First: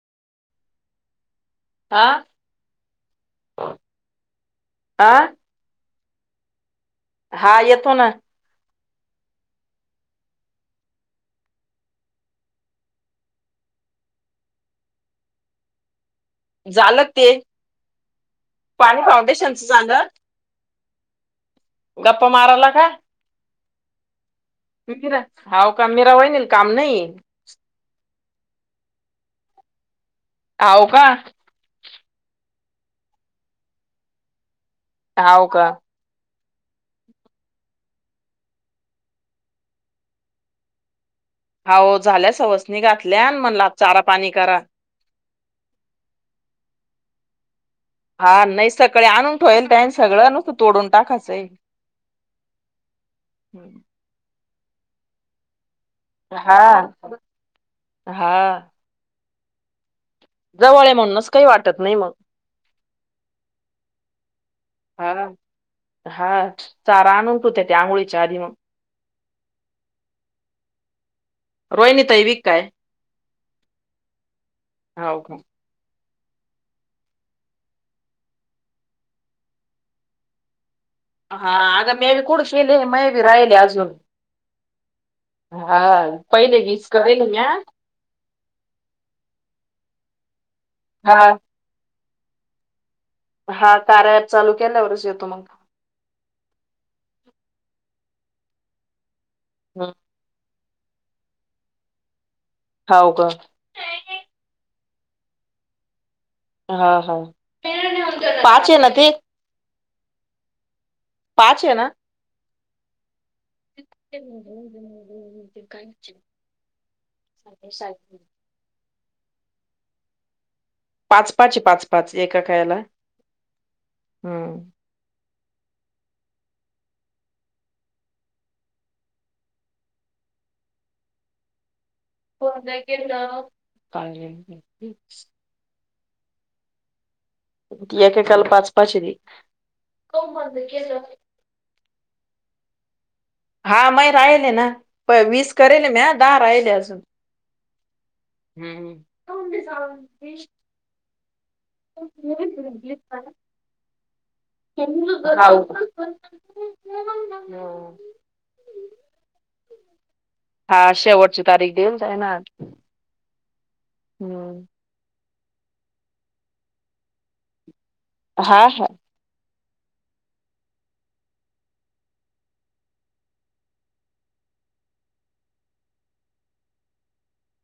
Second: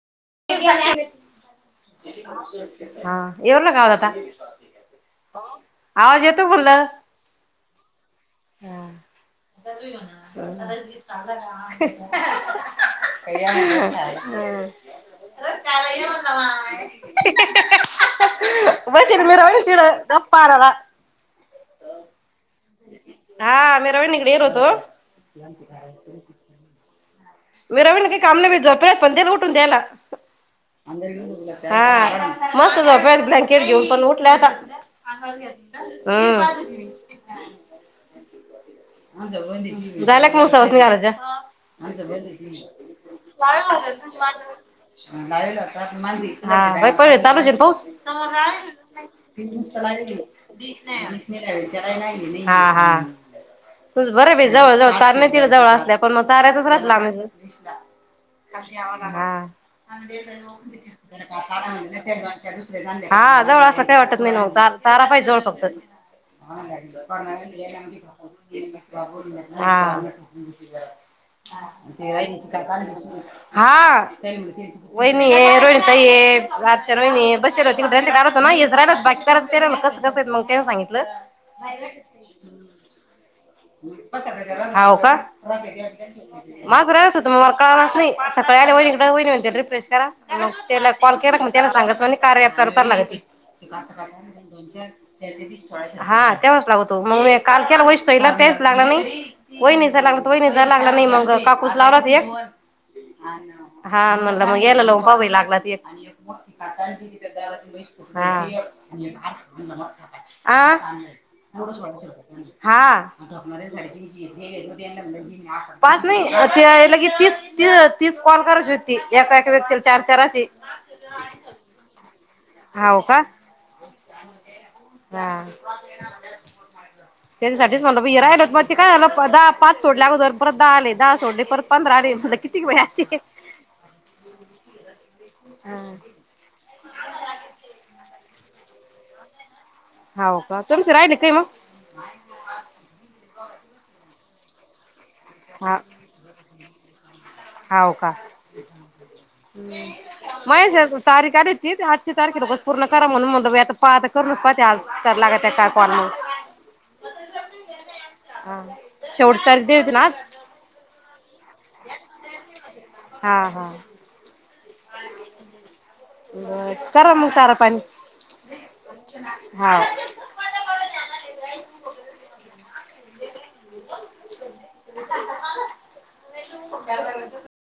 [unintelligible] हा हा, येऊ राहिला का आवाज आता हा आवाज येतो फुल्ल हा येतो ना हम्म [inaudible] [inaudible] झालं ते पाणी फाउंडेशनच झालं पाररा गप्पा माराला का? हा मी रोहिणीकडे येल होतो. हाव का, मिरा वहिनीला काम नाही. मीरा वहिनीला काही काम नाही बाई झोपेल्या येत पण देईल उठून त्यांना हाव का हा, मस्त झोपल्या ब्लँकेट घेऊन पण उठले आता हाव का हम्म झाल्या का मग सवाशनी घालायच्या? हाव झाल्या सवाशनी घातल्या आणि म्हणल आज चारा पाणी करा. व्हय परत चालूच पाऊस, हा नाही सकाळी आणून ठेवेल ीुसत त्यान लाग सगळं नुसतं तोडून टाकायचंय त्याला नाही [inaudible] हम्, बर हाय बाई जवळ जवळ तारनीतील जवळ असल्या पण म तारायच हा राहला आमच. हा कशी आवरलना हां, जवळ आहे म्हणूनच काही वाटत नाही मग हा जवळ असं का? वाटत नाही नेहुन चाल! चारा हा पाहि जवळ फक्त! हा चारा आणून त होते ते आंघोळीच्या आधी मग? हा, रोहीत, हा हाव वहिनी का हाय रोहीत, त आच् रोहिणी बल होती होत ना हेच राहिलाच बाकीत चरायला कसं कसं मग काय सांगित. हा आग मी बी कड केले मय बी राहिले आज. हो का पहिले माझ वीस रायच करेल तुम्ही म्या मला काळणारच नाही, सकाळी आल्या वईन इकडे व रिप्रेश करा मग त्याला कॉल हा केला मग त्याला सांगाचं आणि कार्या अप चालू करायचं. हा कार्या अप चालू केल्यावरच येतो मग, हा तेव्हाच लागवतो मग म काल वेशू ताईला ना तेच लागणार नाही ह वाहिनीचा नाही लागतो. वहिनीचा लागला नाही मग काकूस लावलात एक, हाव का हा म्हनल मग याला लावून पाववी लागलात एक. म हा हा हां पाच आहे ना म ते यासाठी, आं पाच आहे ना? हां, पाच नाही ते ल की तीस त तीस कॉल करायचे आहेत. ती एका एका व्यक्तीला चार चार अशी. पाच पाच पाच पाच एका हेला हाव हम्म. हां, त्याच्यासाठीच मला ब राहिलं मग ते काय झालं दहा पाच सोडले अगोदर परत दहा आले दहा सोडले परत पंधरा आले. म्हटलं किती होतोय बाई असे एन्जोय मग काळजी घे, हां, पाच पाचरी [inaudible] हो का तुमचं राहिल का मग! हा मय राहिले ना प वीस करेल मी ह दहा राहिले अजून. हो का, हम्म, व्हय जी मग तारीख आली ती आठची तारीखेला उगाच पूर्ण करा म्हनल आता. पा आता करूनुस पाहते आज लागत त्या काय कॉल मग. हो हो, हा शेवट तारीख तीच ना, हा शेवटची तारीख देल जा आहे ना हा हा, हम्म, ब करा मग तारा पाणी. हां हां, हा, [inaudible]